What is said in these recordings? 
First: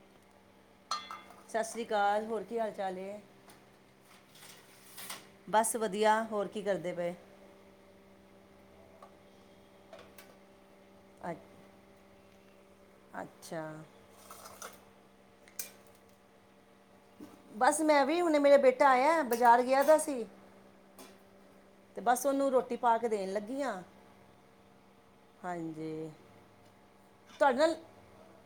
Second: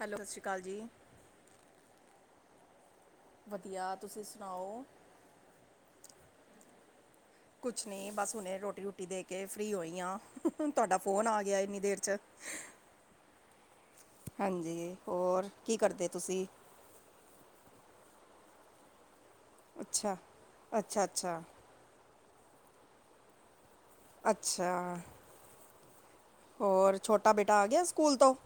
Hello ਸਸ਼ਰੀ ਕਾਲ ਜੀ ਈ ਸਸਰੀ ਕਾਲ ਹੋਰ ਕੀ ਹਾਲ ਚਾਲ ਏ ਵਧੀਆ ਤੁਸੀਂ ਸੁਣਾਓ ਬਸ ਵਧੀਆ ਹੋਰ ਕੀ ਕਰਦੇ ਏ ਪਏ ਓ ਕੁਛ ਨਈ ਬਸ ਹਨ ਰੋਟੀ ਰੂਟੀ ਦੇ ਕੇ ਫਰੀ ਹੋਈਆਂ ਤੁਹਾਡਾ ਫੋਨ ਆ ਗਿਆ ਅੱ- ਇੰਨੀ ਦੇਰ ਚ ਆ ਅੱਛਾ ਆ ਹਾਂਜੀ ਹੋਰ ਆ ਕੀ ਕਰਦੇ ਤੁਸੀਂ ਈ ਬਸ ਮੈਂ ਵੀ ਹੁਣ ਮੇਰਾ ਬੇਟਾ ਆਇਆ ਬਜ਼ਾਰ ਗਿਆ ਦਾ ਅੱਛਾ। ਸੀ ਅੱਛਾ ਅੱਛਾ ਈ ਬਸ ਉਹਨੂੰ ਰੋਟੀ ਪਾ ਕੇ ਦੇਣ ਲੱਗੀ ਏ ਅੱਛਾ ਆ ਹਾਂਜੀ ਈ ਹੋਰ ਛੋਟਾ ਬੇਟਾ ਆ ਗਿਆ ਸਕੂਲ ਤੋਂ ਉ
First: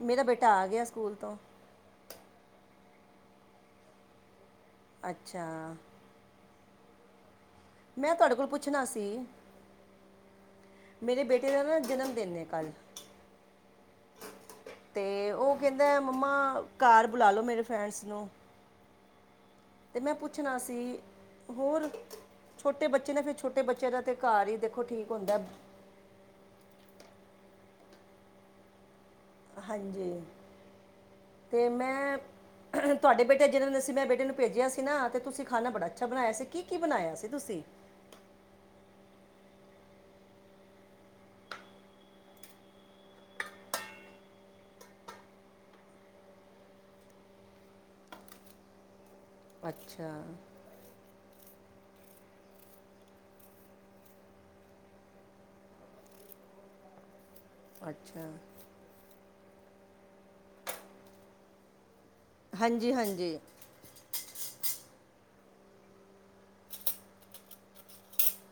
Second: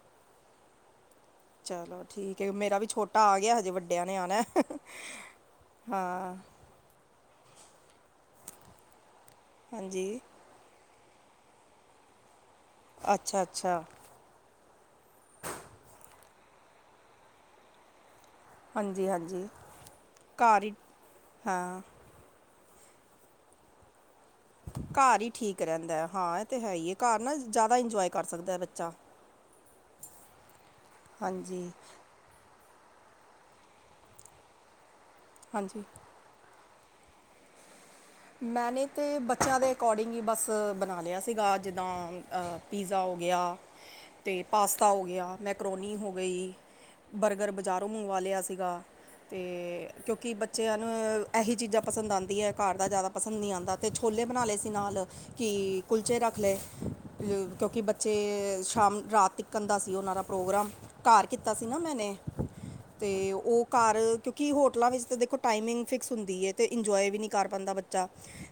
ਮੇਰਾ ਬੇਟਾ ਆ ਗਿਆ ਸਕੂਲ ਤੋਂ ਓ ਚਲੋ ਠੀਕ ਐ ਮੇਰਾ ਵੀ ਛੋਟਾ ਆ ਗਿਆ ਵੱਡਿਆਂ ਨੇ ਆਣਾ ਐ ਅੱਛਾ ਜੀ ਹਾਂ ਆ ਮੈਂ ਤੁਹਾਡੇ ਕੋਲ ਪੁੱਛਣਾ ਸੀ ਈ ਹਾਂਜੀ ਮੇਰੇ ਬੇਟੇ ਦਾ ਨਾ ਜਨਮ ਦਿਨ ਏ ਕੱਲ। ਅੱਛਾ ਅੱਛਾ। ਤੇ ਓ ਕੈਂਦਾ ਏ ਮੰਮਾ, ਘਾਰ ਬੁਲਾ ਲੋ ਮੇਰੇ ਫਰੈਂਡਜ਼ ਨੂੰ। ਹਾਂਜੀ ਹਾਂਜੀ। ਤੇ ਮੈਂ ਪੁੱਛਣਾ ਘਰ ਹੀ ਸੀ, ਹਾਂ ਹੋਰ ਛੋਟੇ ਬੱਚੇ ਨੇ ਫੇਰ ਛੋਟੇ ਬੱਚਿਆਂ ਦਾ ਤੇ ਘਰ ਹੀ ਦੇਖੋ ਘਾਰ ਈ ਹੁੰਦਾ ਹੈ। ਠੀਕ ਰੈਂਦਾ, ਹਾਂ ਏ ਤੇ ਹੈ ਈ ਏ ਘਾਰ ਨਾ ਜ਼ਾਦਾ ਇੰਜੋਏ ਕਰ ਸਕਦਾ ਐ ਬੱਚਾ। ਹਾਂਜੀ ਹਾਂਜੀ ਤੇ ਮੈਂ ਤੁਆਡੇ ਬੇਟੇ ਦਾ ਜਨਮ ਦਿਨ ਸੀ ਨਾ, ਮੈਂ ਬੇਟੇ ਨੂੰ ਭੇਜਿਆ ਸੀ ਨਾ ਤੇ ਤੁਸੀਂ ਖਾਣਾ ਹਾਂਜੀ ਬੜਾ ਅੱਛਾ ਬਣਾਇਆ ਸੀ। ਕੀ ਕੀ ਬਣਾਇਆ ਸੀ ਤੁਸੀਂ। ਮੈਨੇ ਤੇ ਬੱਚਿਆਂ ਦੇ ਅਕੋਡਿੰਗ ਈ ਬਸ ਬਣਾ ਲਿਆ ਸੀਗਾ, ਜਿੱਦਾਂ ਆ ਪੀਜ਼ਾ ਹੋ ਗਿਆ ਤੇ ਪਾਸਤਾ ਹੋ ਗਿਆ, ਮੈਕਰੋਨੀ ਹੋ ਗਈ। ਬਰਗਰ ਬਜ਼ਾਰੋਂ ਮੰਗਵਾ ਲਿਆ ਸੀਗਾ। ਤੇ, ਅੱਛਾ ਕਿਉਂਕਿ ਬੱਚਿਆਂ ਨੂੰ ਐਹੀ ਚੀਜ਼ਾਂ ਪਸੰਦ ਆਦੀਂਆਂ, ਘਰ ਦਾ ਜ਼ਾਦਾ ਪਸੰਦ ਨੀ ਆਂਦਾ ਅਤੇ ਛੋਲੇ ਬਣਾ ਲਏ ਸੀ ਨਾਲ, ਕੀ ਕੁਲਚੇ ਰੱਖ ਲਏ ਕਿਉਂਕਿ ਅੱਛਾ ਬੱਚੇ, ਸ਼ਾਮ ਰਾਤ ਤੀਕਣ ਦਾ ਸੀ ਓਨਾਂ ਦਾ ਪ੍ਰੋਗਰਾਮ। ਘਾਰ ਕੀਤਾ ਸੀ ਨਾ ਮੈਨੇ। ਹਾਂਜੀ ਤੇ ਹਾਂਜੀ ਓ ਘਰ, ਕਿਉਂਕਿ ਹੋਟਲਾਂ ਵਿੱਚ ਤੇ ਦੇਖੋ ਟਾਈਮਿੰਗ ਫਿਕਸ ਹੁੰਦੀ ਏ ਅ ਤੇ ਇੰਜੋਏ ਵੀ ਨੀ ਕਰ ਪਾਂਦਾਂ ਬੱਚਾ। ਚਾ,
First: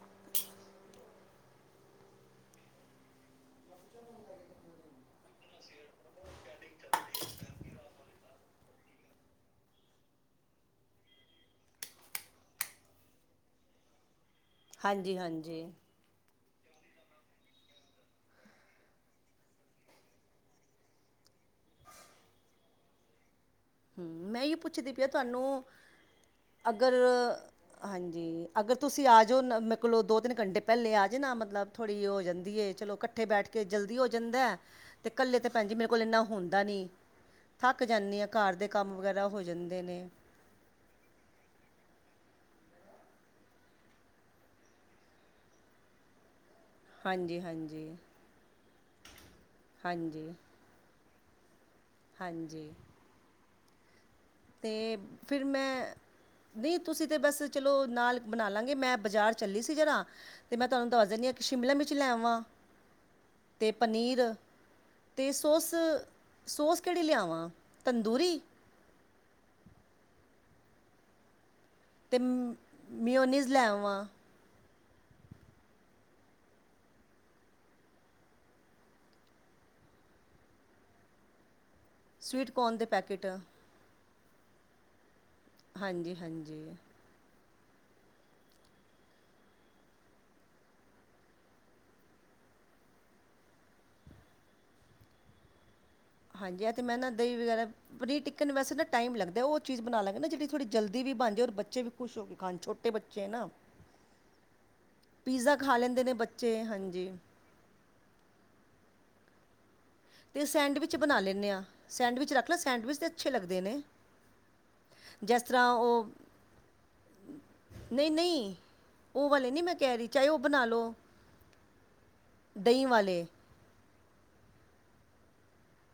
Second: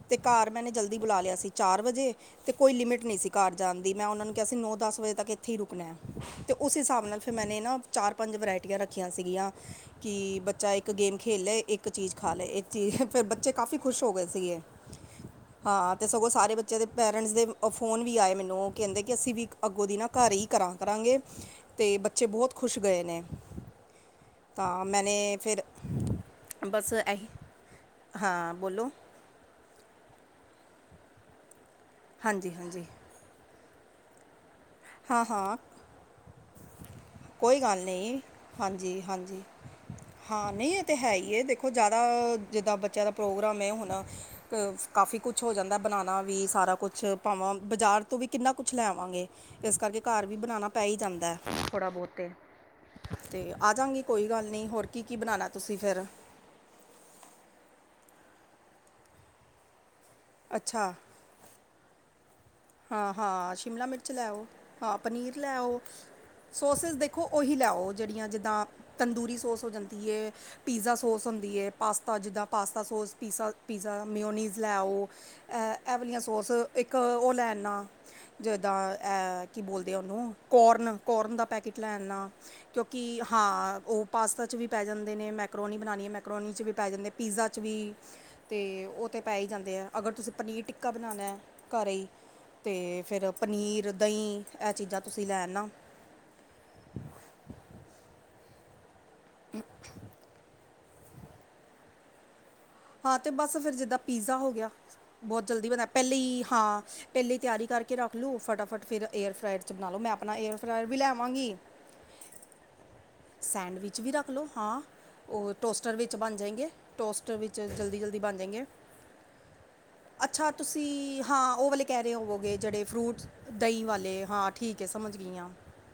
ਤੇ ਘਰ ਮੈਨੇ ਜਲਦੀ ਬੁਲਾ ਲਿਆ ਸੀ ਚਾਰ ਵਜੇ। ਤੇ ਕੋਈ ਲਿਮਿਟ ਨੀ ਸੀ ਘਰ ਜਾਣ ਦੀ, ਮੈਂ ਓਨਾਂ ਨੂੰ ਕਿਆ ਸੀ ਨੌ ਦਸ ਵਜੇ ਤੱਕ ਏਥੇ ਈ ਰੁਕਣਾ ਐ। ਤੇ ਉਸ ਹਿਸਾਬ ਨਾਲ ਫਿਰ ਮੈਨੇ ਨਾ ਚਾਰ ਪੰਜ ਵਰੈਟੀਆਂ ਰੱਖੀਆਂ ਸੀਗੀਆਂ। ਕਿ ਬੱਚਾ ਇੱਕ ਗੇਮ ਖੇਲ ਲੈ ਇੱਕ ਚੀਜ਼ ਖਾ ਲੈ, ਇੱਕ ਚੀਜ਼ ਫੇਰ ਬੱਚੇ ਕਾਫੀ ਖੁਸ਼ ਹੋ ਗਏ ਸੀਗੇ। ਹਾਂਜੀ ਹਾਂਜੀ ਹਾਂ ਤੇ ਸਗੋਂ ਸਾਰੇ ਬੱਚੇ ਦੇ ਪੇਰੈਂਟਸ ਦੇ ਫੋਨ ਵੀ ਆਏ ਮੈਨੂੰ ਓ ਕੈਂਦੇ ਕੀ ਅਸੀਂ ਵੀ ਅੱਗੋਂ ਦੀ ਨਾ ਘਰੇ ਈ ਕਰਾਂ ਕਰਾਂਗੇ, ਤੇ ਬੱਚੇ ਬੋਤ ਖੁਸ਼ ਗਏ ਨੇ। ਹੂੰ ਮੈਂ ਐਈ ਤਾਂ ਪੁੱਛਦੀ ਪੀ ਆ ਮੈਨੇ ਫਿਰ ਤੁਆਨੂੰ ਬਸ ਅਗਰ, ਇਹੀ ਹਾਂਜੀ ਹਾਂ ਅਗਰ ਬੋਲੋ ਤੁਸੀਂ ਆ ਜਾਓ ਮੈਂ ਕੋਲੋ ਦੋ ਤਿੰਨ ਘੰਟੇ ਪੈਲੇ ਆ ਜਨਾ ਮਤਲਬ ਥੋੜੀ ਓ ਹਾਂਜੀ ਜਾਂਦੀ ਏ, ਹਾਂਜੀ ਚਲੋੱ ਕਢ ਕੱਠੇ ਬੈਠ ਕੇ ਜਲਦੀ ਹੋ ਜਾਂਦਾ, ਤੇ ਹਾਂ ਕੱਲੇ ਤੇ ਹਾਂ ਭੈਣ ਜੀ ਮੇਰੇ ਕੋ ਏਨਾ ਹੁੰਦਾ ਨੀ। ਕੋਈ ਗੱਲ ਨਈ, ਹਾਂਜੀ ਹੋ ਹਾਂਜੀ। ਜਾਂਦੇ ਨੇ ਹਾਂ ਨਈ ਏ ਤੇ ਹੈ ਈ ਏ, ਦੇਖੋ ਜ਼ਾਦਾ ਜਿੱਦਾਂ ਬੱਚਿਆਂ ਦਾ ਪ੍ਰੋਗਰਾਮ ਏ ਹੁਣ ਕਫ ਕਾਫੀ ਕੁਛ ਹੋ ਜਾਂਦਾ ਬਣਾਣਾ ਵੀ ਸਾਰਾ ਕੁਛ। ਕੁਛ ਹਾਂਜੀ ਪਾਵਾਂ ਹਾਂਜੀ ਬਾਜ਼ਾਰ ਤੋਂ ਵੀ ਕਿੰਨਾ ਕੁਛ ਲੈਵਾਂਗੇ, ਏਸ ਕਰਕੇ ਘਰ ਹਾਂਜੀ ਵੀ ਬਣਾਣਾ ਪੈ ਈ ਜਾਂਦਾ ਥੋੜ੍ਹਾ ਬੋਤ ਹਾਂਜੀ ਤੇ ਆ ਜਾਗੀਂ ਕੋਈ ਗੱਲ ਨੀ, ਹੋਰ ਕੀ ਕੀ ਬਣਾਣਾ ਤੁਸੀਂ ਫੇਰ। ਦੀ ਤੁਸੀਂ ਤੇ ਬਸ ਚਲੋ ਨਾਲ ਬਣਾ ਲਾਂਗੇ, ਮੈਂ ਬਾਜ਼ਾਰ ਚੱਲੀ ਸੀ ਜਰਾ ਤੇ ਮੈਂ ਤੁੁਆਨੂੰ ਅੱਛਾ ਦੱਸ ਦਿੰਨੀ ਆ ਸ਼ਿਮਲਾ ਮਿਰਚ ਲੈ ਵਾਂ। ਹਾਂ ਹਾਂ ਸ਼ਿਮਲਾ ਮਿਰਚ ਲੈ ਓ, ਹਾਂ ਅਤੇ ਪਨੀਰ ਲੈ ਸੋਸ ਓ। ਸੋਸ ਸੋਸਿਸ ਕਿਹੜੀ ਦੇਖੋ ਲਿਆਵਾਂ ਓਹੀ ਲੈ ਓ ਜੇੜੀਆਂ ਤੰਦੂਰੀ ਜਿੱਦਾਂ ਅਤੇ ਤੰਦੂਰੀ ਸੋਸ ਹੋ ਜਾਂਦੀ ਏ, ਪੀਜ਼ਾ ਸੋਸ ਹੁੰਦੀ ਏ। ਪਾਸਤਾ ਜਿੱਦਾਂ ਪਾਸਤਾ ਸੌਸ, ਮਿਓਨੀਜ਼ ਪੀਸਾ ਲੈ ਪੀਜ਼ਾ, ਆਵਾਂ ਮਿਓਨੀਜ਼ ਲੈ ਓ। ਐ ਐਵਲੀਆਂ ਸੋਰਸ ਇੱਕ ਓ ਲੈ ਨਾ ਜਿਦਾਂ ਐ, ਕੀ ਬੋਲਦੇ ਆ ਓਨੂੰ ਕੋਰਨ ਕੋਰਨ ਦਾ ਪੈਕੇਟ ਲੈਨਾ, ਸਵੀਟ ਕੋਰਨ ਦੇ ਕਿਉਂਕਿ ਪੈਕਟ ਹਾਂ ਓ ਪਾਸਤਾ 'ਚ ਵੀ ਪੈ ਜਾਂਦੇ ਨੇ ਮੈ ਕਰੋਨੀ ਬਣਾਣੀ ਹੈ ਹਾਂਜੀ ਮੈਕਰੋਨੀ ਚ ਹਾਂਜੀ ਵੀ ਪੈ ਜਾਂਦੇ ਪੀਜ਼ਾ 'ਚ ਵੀ, ਅਤੇ ਉਹ ਤੇ ਹੀ ਪੈ ਜਾਂਦੇ ਹੈ, ਅਗਰ ਪਨੀਰ ਟਿੱਕਾ ਬਣਾਣਾ ਘਰ ਹੀ, ਤੇ, ਫਿਰ ਪਨੀਰ ਦਹੀਂ ਇਹ ਚੀਜ਼ਾਂ ਤੁਸੀਂ ਲੈਣ ਅਣਾ ਹਾਂਜੀ ਹੈ ਤੇ ਮੈਂ ਨਾ ਦਹੀਂ ਵਗੈਰਾ ਪਨੀਰ ਟਿਕਣ ਨੂੰ ਵੈਸੇ ਨਾ ਟਾਈਮ ਲੱਗਦਾ ਉਹ ਚੀਜ਼ ਬਣਾ ਲਾਂਗੇ ਜਿੜੀ ਥੋੜ੍ਹੀ ਜਲਦੀ ਵੀ ਬਣ ਜਾ ਔਰ ਬੱਚੇ ਵੀ ਖੁਸ਼ ਹੋ ਕੇ ਖਾਣ ਛ ਹਾਂ ਤੇ ਬਸ ਫਿਰ ਜਿੱਦਾਂ ਪੀਜ਼ਾ ਹੋ ਗਿਆ ਬਹੁਤ ਪੀਜ਼ਾ ਜਲਦੀ ਖਾ ਬਣਾਇਆ ਲੈਂਦੇ ਨੇ ਪਹਿਲੇ ਹੀ ਬੱਚੇ ਹਾਂ ਹਾਂਜੀ ਪਹਿਲੇ ਤਿਆਰੀ ਕਰਕੇ ਰੱਖ ਦੋ ਫਟਾਫਟ ਫਿਰ ਏਅਰ ਫਲਾਈਰ ਪਾ ਲੌ ਮੈ ਅਪੇ ਅਤੇ ਸੈਂਡਵਿਚ ਬਣਾ ਲੈਂਦੇ ਹਾਂ ਸੈਂਡਵਿਚ ਰੱਖ ਲਓ ਸੈਂਡਵਿਚ ਤੇ ਸੈਂਡਵਿਚ ਵੀ ਰੱਖ ਲਓ ਹਾਂ ਜਿਸ ਉਹ ਤਰ੍ਹਾਂ ਟੋਸਟਰ ਵਿੱਚ ਬਣ ਜਾਏਗੇ ਟੋਸਟਰ ਵਿੱਚ ਜਲਦੀ ਨਹੀਂ ਜਲਦੀ ਬਣ ਨਹੀਂ ਜਾਏਗੇ ਉਹ ਵਾਲੇ ਨਹੀਂ ਮੈਂ ਕਹਿ ਰਹੀ ਚਾਹੇ ਉਹ ਅੱਛਾ ਬਣਾ ਲਓ ਤੁਸੀਂ ਹਾਂ ਉਹ ਵਾਲੇੇ ਕਹਿ ਰਹੇ ਹੋਵੋਗੇ ਜਿਹੜੇ ਦਹੀਂ ਫਰੂਟ ਵਾਲੇ ਦਹੀਂ ਵਾਲੇ ਹਾਂ ਠੀਕ ਹੈ ਸਮਝ ਗਈ ਹ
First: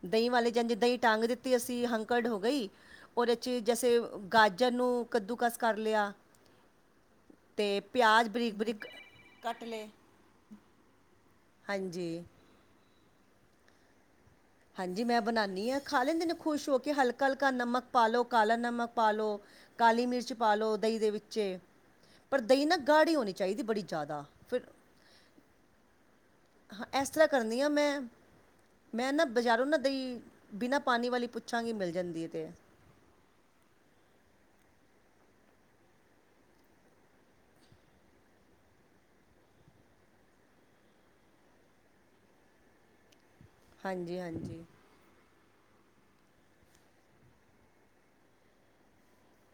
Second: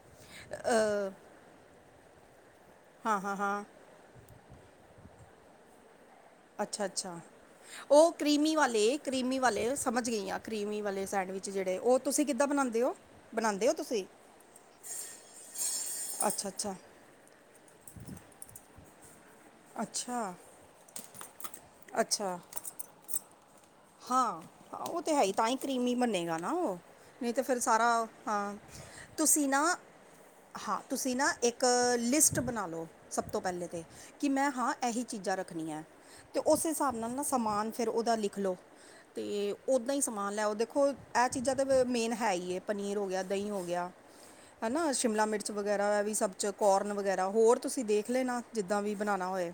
ਦਹੀਂ ਵਾਲੇ ਜਾਂਦੇ ਦਹੀਂ ਟਾਂਗ ਦਿੱਤੀ ਅਸੀਂ ਹੰਕੜ ਹੋ ਗਈ ਹਾਂ ਹਾਂ ਉਹਦੇ ਹਾਂ ਜੈਸੇ ਗਾਜਰ ਨੂੰ ਕੱਦੂਕਸ ਕਰ ਲਿਆ ਅੱਛਾ ਅੱਛਾ। ਅਤੇ ਉਹ ਪਿਆਜ਼ ਬਰੀਕ ਕਰੀਮੀ ਬਰੀਕ ਵਾਲੇ ਕਰੀਮੀ ਕੱਟ ਵਾਲੇ ਲਏ ਸਮਝ ਗਈ ਆ ਕਰੀਮੀ ਵਾਲੇ ਸੈਂਡਵਿਚ ਜਿਹੜੇ ਉਹ ਹਾਂਜੀ ਤੁਸੀਂ ਕੀਦਾ ਬਣਾਉਂਦੇ ਹੋ ਬਣਾਉਂਦੇ ਤੁਸੀਂ ਹਾਂਜੀ ਮੈਂ ਬਣਾਨੀ ਹਾਂ ਖਾ ਲੈਂਦੇ ਨੇ ਅੱਛਾ ਖੁਸ਼ ਅੱਛਾ ਹੋ ਕੇ ਹਲਕਾ ਹਲਕਾ ਨਮਕ ਪਾ ਲ ਲੋ ਕਾਲਾ ਨਮਕ ਪਾ ਲ ਲੋ ਕਾਲੀ ਮਿਰਚ ਅੱਛਾ ਪਾ ਲਓ ਦਹੀਂ ਦੇ ਵਿੱਚ ਅੱਛਾ ਪਰ ਦਈ ਨਾ ਗਾੜੀ ਹੋਣੀ ਚਾਹੀਦੀ ਬੜੀ ਜ਼ਿਆਦਾ ਹਾਂ ਫਿਰ ਉਹ ਤੇ ਹੈ ਹੀ ਤਾਂ ਹੀ ਕਰੀਮੀ ਹੀ ਬਨੇਗਾ। ਉਹ ਹਾਂ ਇਸ ਤਰ੍ਹਾਂ ਨਹੀਂ ਤੇ ਫਿਰ ਕਰਨੀ ਆ ਮੈਂ ਸਾਰਾ ਹਾਂ ਮੈਂ ਤੁਸੀਂ ਨਾ ਬਾਜ਼ਾਰੋਂ ਦਹੀਂ ਬਿਨਾਂ ਹਾਂ ਪਾਣੀ ਤੁਸੀਂ ਵਾਲੀ ਨਾ ਇੱਕ ਪੁੱਛਾਂਗੀ ਮਿਲ ਜਾਂਦੀ ਹੈ ਲਿਸਟ ਤਾਂ ਬਣਾ ਲਉ। ਸਭ ਤੋਂ ਪਹਿਲੇ ਤੇ ਕਿ ਮੈਂ ਹਾਂ ਇਹੀ ਚੀਜ਼ਾਂ ਰੱਖਣੀਆਂ ਅਤੇ ਉਸ ਹਿਸਾਬ ਨਾਲ ਨਾ ਸਮਾਨ ਫਿਰ ਉਹਦਾ ਲਿਖ ਲਓ। ਤੇ ਓਦਾਂ ਹੀ ਸਮਾਨ ਲੈਓ ਦੇਖੋ ਇਹ ਚੀਜ਼ਾਂ ਤਾਂ ਮੇਨ ਹੈ ਹੀ ਹੈ ਪਨੀਰ ਹੋ ਗਿਆ ਦਹੀਂ ਹੋ ਗਿਆ ਹਾਂਜੀ ਹਾਂਜੀ ਹਨਾ ਸ਼ਿਮਲਾ ਮਿਰਚ ਮਿਰਚ ਵਗੈਰਾ ਹੈ ਵੀ ਸਭ ਚ ਕੋਰਨ ਵਗੈਰਾ ਹੋਰ ਤੁਸੀਂ ਦੇਖ ਲੈ ਨਾ ਜਿੱਦਾਂ ਵੀ ਬਣਾਉਣਾ ਹੋਏ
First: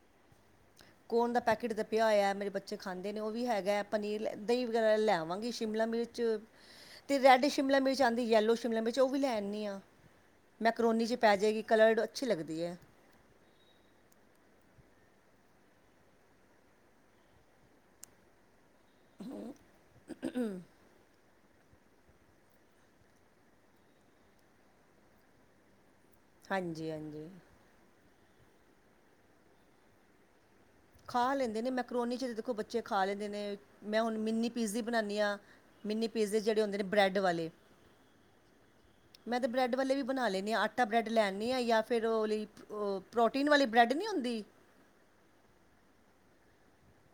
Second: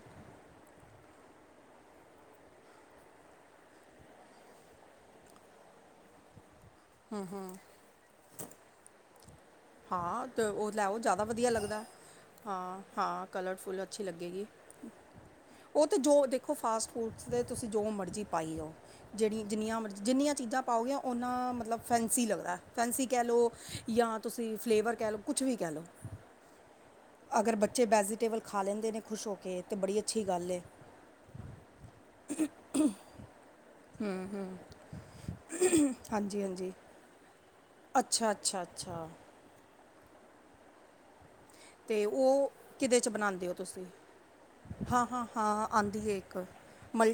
ਕੋਣ ਦਾ ਪੈਕੇਟ ਦਾ ਪਿਆ ਹੋਇਆ ਮੇਰੇ ਬੱਚੇ ਖਾਂਦੇ ਨੇ ਉਹ ਵੀ ਹੈਗਾ ਪਨੀਰ ਦਹੀਂ ਵਗੈਰਾ ਲੈਵਾਂਗੇ ਸ਼ਿਮਲਾ ਮਿਰਚ ਤੇ ਰੈੱਡ ਸ਼ਿਮਲਾ ਮਿਰਚ ਆਉਂਦੀ ਯੈਲੋ ਸ਼ਿਮਲਾ ਮਿਰਚ ਉਹ ਵੀ ਲੈ ਆਨੀ ਹਾਂ ਅਤੇ ਉਹ ਲੈ ਆਓ ਮਾਈਕਰੋਨ'ਚ ਜ਼ਿਆਦਾ ਪੈ ਵਧੀਆ ਜਾਵੇਗੀ ਲੱਗਦਾ ਕਲਰਡ ਅੱਛੀ ਲੱਗਦੀ ਹੈ ਹਾਂ ਹਾਂ ਕਲਰਫੁੱਲ ਅੱਛੀ ਲੱਗੇਗੀ। ਉਹ ਤਾਂ ਜੋ ਦੇਖੋ ਫਾਸਟ ਫੂਡਸ ਤੁਸੀਂ ਜੋ ਮਰਜ਼ੀ ਪਾਈ ਜਾਓ ਜਿਹੜੀ ਜਿੰਨੀਆਂ ਮਰਜ਼ੀ ਜਿੰਨੀਆਂ ਚੀਜ਼ਾਂ ਪਾਓਗੇ ਉਹਨਾ ਮਤਲਬ ਫੈਂਸੀ ਲੱਗਦਾ ਫੈਂਸੀ ਕਹਿ ਲਓ ਜਾਂ ਤੁਸੀਂ ਫਲੇਵਰ ਕਹਿ ਲਓ ਕੁਛ ਵੀ ਕਹਿ ਲਓ। ਹਾਂਜੀ ਹਾਂਜੀ। ਅਗਰ ਬੱਚੇ ਵੈਜੀਟੇਬਲ ਖਾ ਲੈਂਦੇ ਨੇ ਖੁਸ਼ ਹੋ ਕੇ ਤਾਂ ਬੜੀ ਅੱਛੀ ਗੱਲ ਏ ਖਾ ਲੈਂਦੇ ਨੇ ਮੈਕਰੋਨੀ ਚ ਦੇਖੋ ਬੱਚੇ ਖਾ ਲੈਂਦੇ ਨੇ ਮੈਂ ਹੁਣ ਮਿੰਨੀ ਪੀਜ਼ੀ ਬਣਾਨੀ ਹਾਂ। ਮਿੰਨੀ ਪੀਜ਼ੇ ਹਾਂਜੀ ਜਿਹੜੇ ਹਾਂਜੀ ਹੁੰਦੇ ਨੇ ਬਰੈੱਡ ਵਾਲੇ ਅੱਛਾ ਅੱਛਾ ਅੱਛਾ। ਮੈਂ ਤਾਂ ਬਰੈਡ ਵਾਲੇ ਵੀ ਬਣਾ ਲੈਣੀ ਹ ਅੱਠ ਆਟਾ ਬ੍ਰੈਡ ਲੈਨੀ ਹਾਂ ਜਾਂ ਤੇ ਫਿਰ ਉਹ ਲਈ ਕਿਦੇ ਚ ਬਣਾਉਂਦੇ ਪ੍ਰੋਟੀਨ ਹੋ ਵਾਲੀ ਤੁਸੀਂ ਬ੍ਰੈੱਡ ਨਹੀਂ ਹੁੰਦੀ ਹਾਂ ਹਾਂ ਹਾਂ ਆਦੀ ਹੈ ਇੱਕ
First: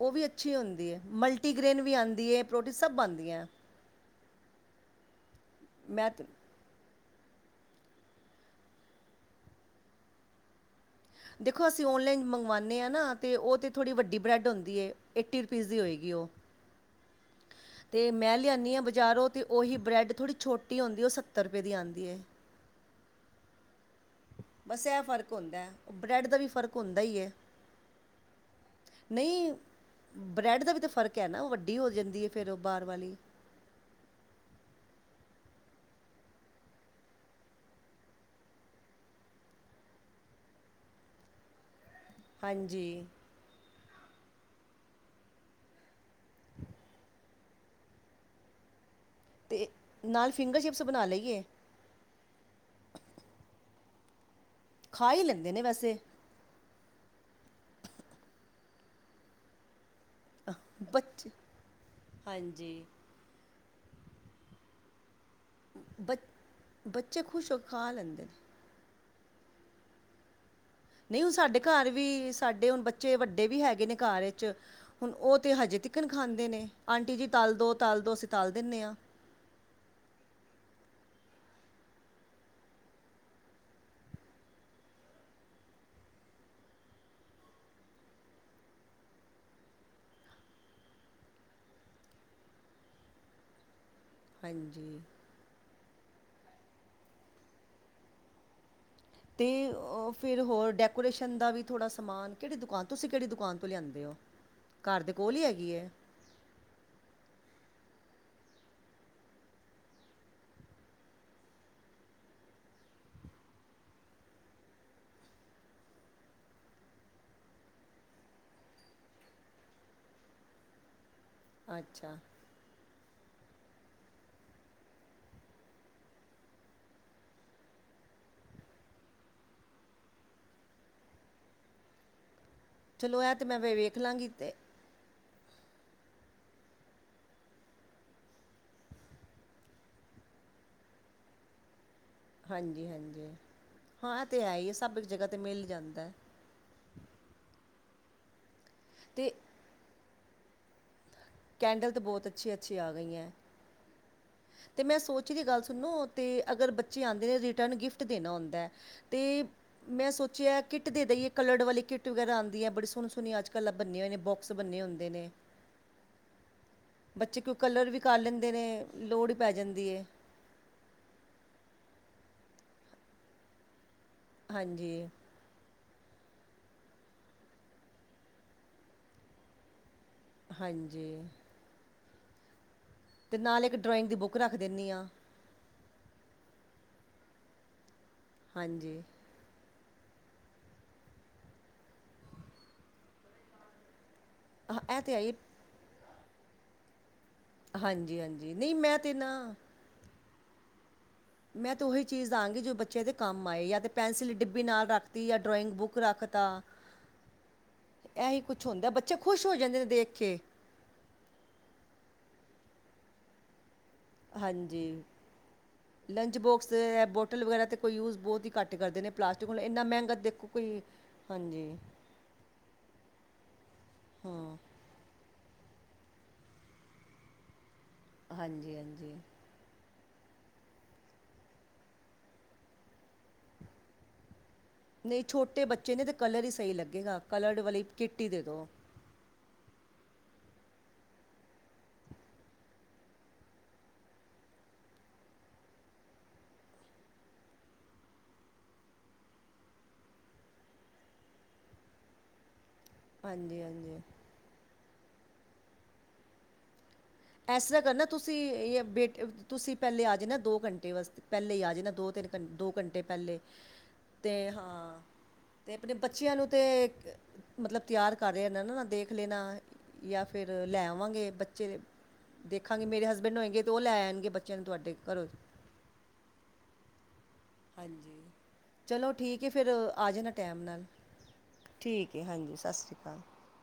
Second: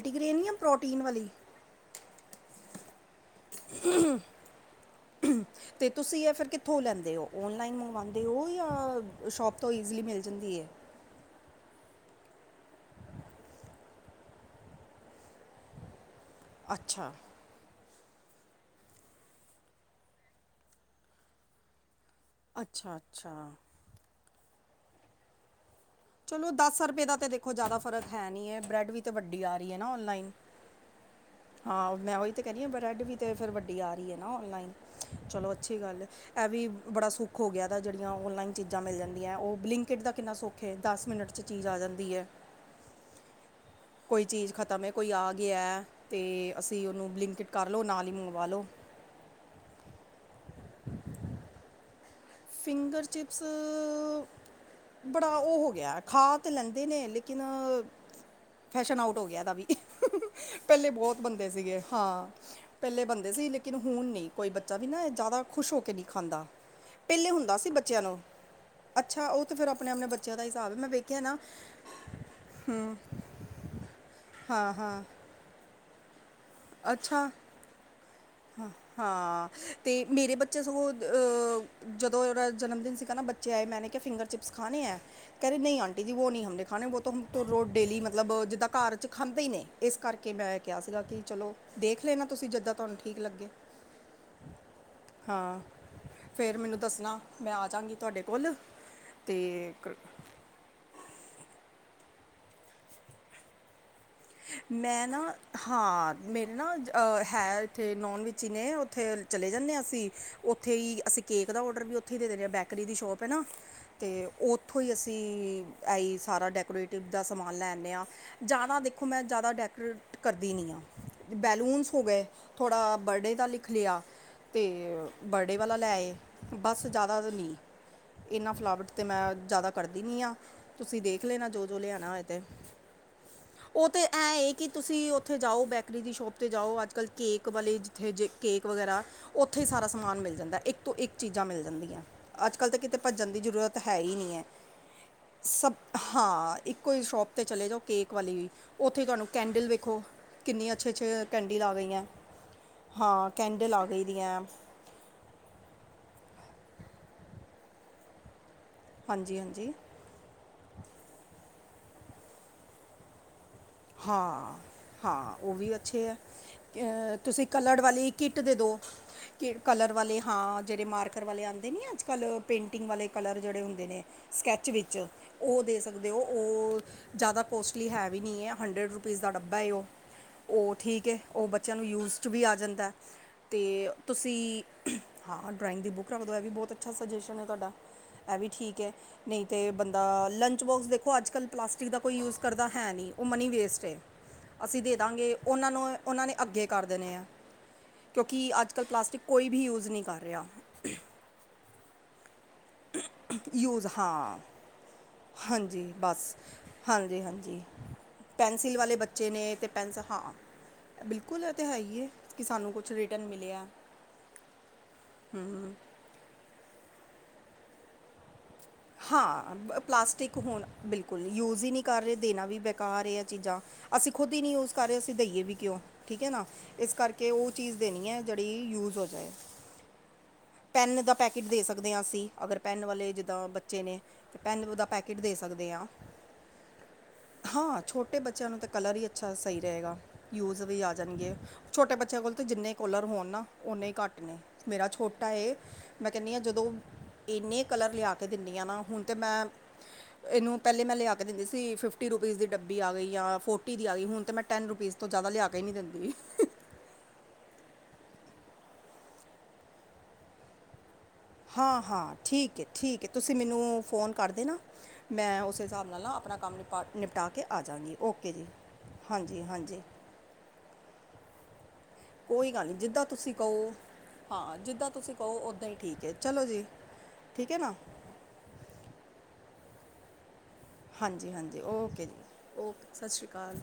ਉਹ ਵੀ ਜਾਂ ਅੱਛੀ ਹੁੰਦੀ ਹੈ ਪ੍ਰੋਟੀਨ ਵਾਲੀ ਮਲਟੀਗ੍ਰੇਨ ਵੀ ਆਦੀ ਹੈ ਪ੍ਰੋਟੀ ਸਭ ਆਦੀ ਏ। ਹੂਆ ਹੁਆ ਤੇ ਤੁਸੀਂ ਇਹ ਫਿਰ ਕਿ ਥੋ ਲੈਂਦੇ ਹੋ ਔਨਲਾਈਨ ਮੰਗਵਾਉਂਦੇ ਹੋ ਜਾ ਸ਼ੋਪ ਤੋਂ ਈਜ਼ਲੀ ਮਿਲ ਜਾਂਦੀ ਏ। ਦੇਖੋ ਅਸੀਂ ਔਨਲਾਈਨ ਮੰਗਵਾਉਂਣੇ ਆ ਨਾ ਉਹ ਤੇ ਥੋੜ੍ਹੀ ਵੱਡੀ ਬ੍ਰੈਡ ਹੁੰਦੀ ਹੈ ਏਟੀ ਰੁਪੀਜ਼ ਦੀ ਹੋਏਗੀ ਓ। ਅੱਛਾ। [inaudible] ਤੇ ਮੈਂ ਲਿਆਣੀ ਆ ਬਜ਼ਾਰੋਂ ਅਤੇ ਉਹੀ ਬਰੈੱਡ ਥੋੜ੍ਹੀ ਛੋਟੀ ਹੁੰਦੀ ਆ ਉਹ ਸੱਤਰ ਰੁਪਏ ਦੀ ਆਦੀ ਐ। ਅੱਛਾ-ਅੱਛਾ। ਬਸ ਇਹ ਫਰਕ ਹੁੰਦਾ। ਬ੍ਰੈਡ ਦਾ ਵੀ ਚਲੋ ਫਰਕ ਦਸ ਹੁੰਦਾ ਰੁਪਏ ਦਾ ਹੀ ਤੇ ਏ ਦੇਖੋ ਜ਼ਿਆਦਾ ਫ਼ਰਕ ਹੈ ਨਹੀ ਹੈ ਬ੍ਰੈਡ ਵੀ ਤਾਂ ਵੱਡੀ ਨਹੀਂ ਆ ਰਹੀ ਹੈ ਨਾ ਆਨਲਾਈਨ। ਬ੍ਰੈਡ ਦਾ ਵੀ ਤਾਂ ਫਰਕ ਹੈ ਨਾ ਉਹ ਵੱਡੀ ਹੋ ਹਾਂ ਮੈਂ ਜਾਂਦੀ ਏ ਉਹੀ ਤੇ ਫਿਰ ਕਹਿ ਉਹ ਰਹੀ ਹੈ ਬਾਹਰ ਬਰੈਡ ਵੀ ਵਾਲੀ ਤੇ ਫਿਰ ਵੱਡੀ ਆ ਰਹੀ ਹੈ ਨਾ ਆਨਲਾਈਨ। ਚਲੋ ਅੱਛੀ ਗੱਲ ਇਹ ਵੀ ਬੜਾ ਸੁੱਖ ਹੋ ਗਿਆ ਦਾ ਜਿਹੜੀਆਂ ਔਨਲਾਈਨ ਚੀਜ਼ਾਂ ਮਿਲ ਜਾਂਦੀਆਂ ਉਹ ਬਲਿੰਕਿਟ ਦਾ ਕਿੰਨਾ ਸੁੱਖ ਤੇ ਦਸ ਮਿੰਨਟ ਚ ਚੀਜ਼ ਆ ਜਾਂਦੀ ਹੈ। ਹਾਂਜੀ। ਕੋਈ ਚੀਜ਼ ਖਤਮ ਹੈ ਕੋਈ ਆ ਗਿਆ ਤੇ ਅਸੀਂ ਉਹਨੂੰ ਬਲਿੰਕਟ ਕਰ ਲਉ ਨਾਲ ਹੀ ਮੰਗਵਾ ਲਉ। ਤੇ, ਨਾਲ ਫਿੰਗਰ ਚਿਪਸ ਬਣਾ ਲਈਏ। ਫਿੰਗਰ ਚਿਪਸ, ਖਾ ਹੀ ਬੜਾ ਲੈਂਦੇ ਉਹ ਨੇ ਹੋ ਗਿਆ ਵੈਸੇ ਖਾ ਤੇ ਲੈਂਦੇ ਨੇ ਲੇਕਿਨ, ਫੈਸ਼ਨ ਆਊਟ ਹੋ ਗਿਆ ਇਹਨਾਂ ਦਾ ਵੀ ਪਹਿਲੇ ਬਹੁਤ ਬੱਚੇ ਬਣਦੇ ਸੀਗੇ ਹਾਂ, ਹਾਂਜੀ ਪਹਿਲੇ ਬਣਦੇ ਸੀ ਲੇਕਿਨ ਹੁਣ ਨੀ ਕੋਈ ਬੱਚਾ ਵੀ ਨਾ ਜ਼ਿਆਦਾ ਖ਼ੁਸ਼ ਹੋ ਕੇ ਨਹੀ ਬੱਚ ਖਾਂਦਾ। ਬੱਚੇ ਪਹਿਲੇ ਖੁਸ਼ ਹੁੰਦਾ ਹੋ ਕੇ ਸੀ ਖਾ ਬੱਚਿਆਂ ਨੂੰ, ਲੈਂਦੇ ਨੇ ਅੱਛਾ ਉਹ ਤੇ ਫੇਰ ਆਪਣੇ-ਆਪਣੇ ਬੱਚਿਆਂ ਦਾ ਹਿਸਾਬ ਆ ਮੈਂ ਵੇਖਿਆ ਨਹੀ ਹੁਣ ਨਾ ਸਾਡੇ ਘਰ ਵੀ ਸਾਡੇ ਹੁਣ ਬੱਚੇ ਵੱਡੇ ਵੀ ਹੈਗੇ ਨੇ ਘਰ ਵਿੱਚ ਹਾਂ ਹਾਂ ਹੁਣ ਉਹ ਤੇ ਹਜੇ ਤਿਕ ਚਿਕਨ ਖਾਂਦੇ ਨੇ ਆਂਟੀ ਜੀ ਤਲ ਦੋ ਤਲ ਦੋ ਤਲ ਹ ਦਿੰਨੇ ਆ ਹਾਂ ਤੇ ਮੇਰੇ ਬੱਚੇ ਸਗੋਂ ਅ, ਜਦੋਂ ਉਹਦਾ ਜਨਮਦਿਨ ਸੀ ਗਾ ਨਾ ਬੱਚੇ ਆਏ ਮੈਂ ਨੇ ਕਿਹਾ ਫਿੰਗਰ ਚਿਪ ਖਾਣੇ ਐ। ਕਹਿੰਦੇ ਨਹੀ ਆਂਟੀ ਜੀ ਬੋ ਨਹੀ ਹਮਨੇ ਖਾਣੇ ਬੋ ਰੋ ਮਤਲਬ ਜਿੱਦਾਂ ਘਰ ਚ ਖਾਂਦੇ ਹੀ ਨੇ। ਇਸ ਕਰਕੇ ਮੈਂ ਕਿਹਾ ਸੀ ਗਾ ਕਿ ਚਲੋ ਦੇਖ ਲੈਣਾ ਤੁਸੀਂ ਜਿੱਦਾ ਤੁਹਾਨੂੰ ਠੀਕ ਲੱਗੇ। ਹਾਂਜੀ। ਹਾਂ, ਫਿਰ ਮੇਨੂੰ ਦੱਸਣਾ ਮੈਂ ਆ ਜਾਵਾਂਗੀ ਤੁਹਾਡੇ ਕੋਲ। ਤੇ ਓ ਫਿਰ ਹੋਰ ਡੈਕੋਰੇਸ਼ਨ ਦਾ ਵੀ ਥੋੜਾ ਸਮਾਨ ਕਿਹੜੀ ਦੁਕਾਨ ਤੁਸੀਂ ਕਿਹੜੀ ਦੁਕਾਨ ਤੋਂ ਲਿਆਂਦੇ ਹੋ? ਘਰ ਮੈਂ ਦੇ ਨਾ, ਕੋਲ ਹੀ ਹੈਗੀ ਹੈ ਹਾਂ। ਮੇਰੇ ਨਾ ਅ ਹੈ ਤੇ ਨੋਨ ਵਿੱਚ ਹੀ ਨੇ ਉੱਥੇ ਚਲੇ ਜਾਣੇ ਆ ਅਸੀਂ ਉੱਥੇ ਹੀ ਇੱਕ ਸਿ ਕੇਕ ਦਾ ਔਡਰ ਵੀ ਉੱਥੇ ਹੀ ਦੇ ਦਿੰਨੇ ਆ ਬੈਕਰੀ ਦੀ ਸ਼ੋਪ ਹੈ ਨਾ। ਤੇ ਉੱਥੋਂ ਹੀ ਅਸੀਂ ਐਈ ਸਾਰਾ ਡੈਕੋਰੇਟਿਵ ਦਾ ਸਮਾਨ ਲੈਣੇ ਆ। ਜ਼ਿਆਦਾ ਦੇਖੋ ਮੈਂ ਜ਼ਿਆਦਾ ਡੈਕੋਰੇਟ ਕਰਦੀ ਨਹੀਂ ਆ ਬੈਲੂਨਸ ਹੋ ਅੱਛਾ ਗਏ। ਥੋੜਾ ਬਰਥਡੇ ਦਾ ਲਿਖ ਲਿਆ। ਤੇ ਬਰਡੇ ਵਾਲਾ ਲੈ ਆਈ, ਬਸ ਜਿਆਦਾ ਨੀ। ਇਹਨਾ ਫਿਲਾਵਟ ਤੇ ਮੈਂ ਜ਼ਿਆਦਾ ਕਰਦੀ ਨੀ ਆ ਤੁਸੀਂ ਦੇਖ ਲੈਣਾ ਜੋ-ਜੋ ਲਿਆਣਾ ਹੋਏ ਤੇ, ਚਲੋ ਇਹ ਤੇ ਮੈਂ ਉਹ ਵੇਖ ਤਾਂ ਲਾਂਗੀ ਐ ਤੇ ਏ ਕਿ ਤੁਸੀਂ ਉਥੇ ਜਾਓ ਬੈਕਰੀ ਦੀ ਸ਼ੋਪ ਤੇ ਜਾਓ ਅੱਜ-ਕੱਲ ਕੇਕ ਵਾਲੇ ਜਿੱਥੇ ਕੇਕ ਵਗੈਰਾ ਉੱਥੇ ਹੀ ਸਾਰਾ ਸਮਾਨ ਮਿਲ ਜਾਂਦਾ ਇੱਕ ਤੋਂ ਇੱਕ ਚੀਜ਼ਾਂ ਮਿਲ ਜਾਂਦੀਆ। ਅੱਜ-ਕੱਲ ਤਾਂ ਹਾਂਜੀ ਕਿਤੇ ਹਾਂਜੀ ਭੱਜਣ ਦੀ ਜ਼ਰੂਰਤ ਹੈ ਹੀ ਹਾਂ ਇਹ ਨੀ ਤੇ ਐ, ਹੈ ਹੀ ਹੈ, ਸਭ ਇੱਕ ਜਗ੍ਹਾ ਤੇ ਮਿਲ ਸਭ ਜਾਂਦਾ ਹੈ। ਹਾਂ। ਇੱਕੋ ਹੀ ਸ਼ੋਪ ਤੇ ਚਲੇ ਜਾਓ ਕੇਕ ਵਾਲੀ ਵੀ ਉੱਥੇ ਤੁਹਾਨੂੰ ਤੇ ਕੈਂਡਲ ਵੇਖੋ ਕਿੰਨੇ ਅੱਛੇ-ਅੱਛੇ, ਕੰਡੀਲ ਆ ਕੈਂਡਲ ਤਾਂ ਗੀਆਂ ਬਹੁਤ ਅੱਛੀ ਅੱਛੀ ਆ ਗਈਆਂ ਹਾਂ ਹੈ। ਕੈਂਡਲ ਆ ਗਈ ਦੀ ਆ। ਤੇ ਮੈਂ ਸੋਚ ਕੇ ਗੱਲ ਸੁਨੋ ਤੇ ਅਗਰ ਬੱਚੇ ਆਂਦੇ ਨੇ ਰਿਟਰਨ ਗਿਫਟ ਦੇਣਾ ਹੁੰਦੈ ਤੇ ਹਾਂਜੀ ਹਾਂਜੀ ਮੈਂ ਸੋਚਿਆ ਕਿੱਟ ਦੇ ਦਈਏ ਕਲਰਡ ਵਾਲੀ ਕਿੱਟ ਵਗੈਰਾ ਆਂਦੀ ਐ ਬੜੀ ਸੋਣੀ-ਸੋਣੀ ਅੱਜ ਕੱਲ੍ਹ ਬੰਨੇ ਹੋਏ ਨੇ ਬੋਕਸ ਬੰਨੇ ਹੁੰਦੇ ਨੇ ਹਾਂ-ਹਾਂ ਓ ਵੀ ਅੱਛੇ ਐ। ਅ ਬੱਚੇ ਤੁਸੀਂ ਕੋਈ ਕਲਰਡ ਕਲਰ ਵੀ ਵਾਲੀ ਕਰ ਕਿੱਟ ਲੈਂਦੇ ਦੇ ਨੇ ਦੋ ਲੋੜ ਹੀ ਪੈ ਕਿ ਜਾਂਦੀ ਕਲਰ ਹੈ ਵਾਲੇ ਹਾਂ ਜੇੜੇ ਮਾਰਕਰ ਵਾਲੇ ਆਂਦੇ ਨੀ ਅੱਜ-ਕੱਲ ਪੇਂਟਿੰਗ ਵਾਲੇ ਕਲਰ ਜੇੜੇ ਹੁੰਦੇ ਨੇ ਸਕੈੱਚ ਵਿੱਚ ਹਾਂਜੀ ਓ ਦੇ ਸਕਦੇ ਓ-ਓ ਜਾਦਾ ਕੋਸਟਲੀ ਹੈ ਵੀ ਨੀ ਐ ਹੰਡਰਡ ਰੁਪੀਜ਼ ਦਾ ਡੱਬਾ ਏ ਓ ਓ ਠੀਕ ਹਾਂਜੀ ਏ ਓ ਬੱਚਿਆਂ ਨੂੰ ਯੂਜ਼ਡ ਚ ਵੀ ਆ ਜਾਂਦੈ। ਨਾਲ ਇੱਕ ਤੇ ਡਰਾਇੰਗ ਦੀ ਤੁਸੀ ਬੁੱਕ ਰੱਖ ਦਿੰਦੀ ਹਾਂ ਡਰਾਇੰਗ ਦੀ ਬੁੱਕ ਰੱਖ ਦੋ ਐ ਵੀ ਬੋਤ ਅੱਛਾ ਸੁਜੈਸ਼ਨ ਐ ਤੁਹਾਡਾ ਐ ਵੀ ਠੀਕ ਐ। ਹਾਂਜੀ ਨਈ ਤੇ ਬੰਦਾ ਲੰਚਬੋਕਸ ਦੇਖੋ ਅੱਜ-ਕੱਲ੍ਹ ਪਲਾਸਟਿਕ ਦਾ ਕੋਈ ਯੂਜ ਕਰਦਾ ਹੈਨੀ ਓ ਮਨੀ ਵੇਸਟ ਏ। ਆਹ ਅਸੀਂ ਦੇ ਇਹ ਤਾਂ ਆਈ ਦਾਂਗੇ ਓਨਾਂ ਨੂੰ ਓਨਾਂ ਨੇ ਅੱਗੇ ਕਰ ਦੇਣੇ ਐ। ਹਾਂਜੀ ਕਿਉਂਕੀ ਹਾਂਜੀ ਨਹੀਂ ਅੱਜ-ਕੱਲ੍ਹ ਮੈਂ ਤਾਂ ਪਲਾਸਟਿਕ ਨਾ ਕੋਈ ਬੀ ਯੂਜ ਨੀ ਕਰ ਰਿਆ। ਮੈਂ ਤਾਂ ਓਹੀ ਚੀਜ਼ ਦਾਂਗੀ ਜੋ ਬੱ ਚਿਆ ਦੇ ਕੰਮ ਆਏ ਯਾਂ ਯੂਜ਼ ਤੇ ਪੈਨਸਿਲ ਹਾਂ ਡਿੱਬੀ ਨਾਲ ਰੱਖਤੀ ਯਾਂ ਡਰਾਇੰਗ ਹਾਂਜੀ ਬੁੱਕ ਰੱਖ ਬਸ ਤਾ ਹਾਂਜੀ ਹਾਂਜੀ ਐਹੀ ਕੁਛ ਪੈਨਸਿਲ ਹੁੰਦੈ ਵਾਲੇ ਬੱਚੇ ਖੁਸ਼ ਹੋ ਜਾਂਦੇ ਨੇ ਦੇਖ ਕੇ। ਬਿਲਕੁੱਲ ਐ ਤੇ ਹੈ ਈ ਏ ਕੀ ਸਾਨੂੰ ਕੁਛ ਰਿਟਰਨ ਮਿਲਿਆ ਹਾਂਜੀ ਲੰਚ ਬੋਕਸ ਐ ਬੋਟਲ ਵਗੈਰਾ ਤਾਂ ਕੋਈ ਯੂਜ਼ ਬੋਤ ਈ ਘੱ ਹਾਂ ਪਲਾਸਟਿਕ ਹੁਣ ਬਿਲਕੁਲ ਯੂਜ਼ ਹਾਂਜੀ ਈ ਨੀ ਕਰ ਰੇ ਦੇਣਾ ਵੀ ਬੇਕਾਰ ਐ ਚੀਜ਼ਾਂ। ਅਸੀਂ ਖੁਦ ਈ ਨੀ ਹਾਂ ਯੂਜ ਕਰ ਰੇ ਅਸੀਂ ਦਈਏ ਵੀ ਕਿਉਂ ਠੀਕ ਐ ਨਾ ਇਸ ਕਰ ਕੇ ਓ ਚੀਜ਼ ਦੇਣੀ ਐ ਜੇੜੀ ਹਾਂਜੀ ਯੂਜ਼ ਹੋ ਹਾਂਜੀ ਜਾਏ। ਪੈੱਨ ਦਾ ਪੈਕੇਟ ਦੇ ਸਕਦੇ ਆ ਅਸੀਂ ਅਗਰ ਪੈੱਨ ਵਾਲੇ ਜਿੱਦਾਂ ਬੱਚੇ ਨੇ ਤੇ ਪੈੱਨ ਦਾ ਪੈਕਟ ਨਹੀਂ ਦੇ ਛੋਟੇ ਸਕਦੇ ਆ ਬੱਚੇ ਨੇ ਤੇ ਕਲਰ ਹੀ ਸਹੀ ਲੱਗੇਗਾ ਕਲਰਡ ਹਾਂ ਵਾਲੀ ਛੋਟੇ ਕਿੱਟ ਹੀ ਦੇ ਬੱਚਿਆਂ ਨੂੰ ਦਿਉ ਤਾਂ ਕਲਰ ਈ ਅੱ ਛਾ ਸਈ ਰਏਗਾ। ਯੂਜ ਵੀ ਆ ਜਾਣਗੇ ਛੋਟੇ ਬੱਚਿਆਂ ਕੋਲ ਤਾਂ ਜਿੰਨੇ ਕੋਲਰ ਹੋਣ ਨਾ ਓਨੇ ਈ ਘੱਟ ਨੇ। ਮੇਰਾ ਛੋਟਾ ਏ ਮੈਂ ਕੈਨੀਆ ਜਦੋਂ ਇੰਨੇ ਕਲਰ ਲਿਆ ਕੇ ਦਿੰਨੀ ਆਂ ਨਾ ਹੁਣ ਤੇ ਮੈਂ ਏਨੂੰ ਪੈਲੇ ਮੈਂ ਲਿਆ ਕੇ ਦਿੰਦੀ ਸੀ ਫਿਫਟੀ ਰੁਪੀਜ਼ ਦੀ ਡੱਬੀ ਆ ਗਈ ਯਾਂ ਹਾਂਜੀ ਫੋਟੀ ਦੀ ਹਾਂਜੀ ਆਗੀ ਹੁਣ ਤੇ ਮੈਂ ਟੈਨ ਰੁਪੀਜ਼ ਤੋਂ ਜਾਦਾ ਲਿਆ ਕੇ ਨੀ ਦਿੰਦੀ। ਐਸਾ ਤਰ੍ਹਾਂ ਕਰਨਾ ਤੁਸੀਂ ਜ ਬ ਤੁਸੀਂ ਪੈਲੇ ਆ ਜਾਣਾ ਦੋ ਘੰਟੇ ਵਾਸਤੇ ਪੈਲੇ ਈ ਆ ਹਾਂ ਜਾਣਾ ਹਾਂ ਦੋ ਤਿੰਨ ਘੰਟ ਠੀਕ ਹੈ ਦੋ ਘੰਟੇ ਠੀਕ ਹੈ ਤੁਸੀਂ ਪੈਲੇ ਮੈਨੂੰ ਫੋਨ ਕਰ ਤੇ ਦੇਣਾ ਹਾਂ ਮੈਂ ਉਸੇ ਤੇ ਹਿਸਾਬ ਆਪਣੇ ਨਾਲ ਨਾ ਬੱਚਿਆ ਆਪਣਾ ਨੂੰ ਕੰਮ ਤੇ ਨਿਪਾ ਨਿਪਟਾ ਕੇ ਆ ਮਤਲਬ ਜਾਵਾਂਗੀ ਤਿਆਰ ਕਰ ਓਕੇ ਜੀ ਰਿਆ ਨਾ-ਨਾ ਦੇਖ ਲੇਣਾ ਹਾਂਜੀ ਹਾਂਜੀ ਯਾਂ ਫੇਰ ਲੈ ਆਵਾਂਗੇ ਬੱਚੇ ਕੋਈ ਗੱਲ ਨੀ ਦੇਖਾਂਗੇ ਜਿੱਦਾਂ ਮੇਰੇ ਤੁਸੀਂ ਹਸਬੈਂਡ ਹੋਏਗੇ ਅਤੇ ਕਓ ਉਹ ਲੈ ਆਉਣਗੇ ਹਾਂ ਬੱਚਿਆਂ ਨੂੰ ਜਿੱਦਾਂ ਤੁਹਾਡੇ ਤੁਸੀਂ ਘਰੋਂ ਕਓ ਉੱਦਾਂ ਈ ਠੀਕ ਐ ਚਲੋ ਜੀ। ਠੀਕ ਐ ਨਾ। ਹਾਂਜੀ ਚਲੋ ਠੀਕ ਐ ਫਿਰ ਆ ਜਾਣਾ ਟੈਮ ਨਾਲ। ਹਾਂਜੀ-ਹਾਂਜੀ ਓਕੇ ਠੀਕ ਹੈ ਹਾਂਜੀ ਜੀ ਸਤਿ ਓਕੇ ਸ਼੍ਰੀ ਅਕਾਲ ਸਸਰੀ ਕਾਲ।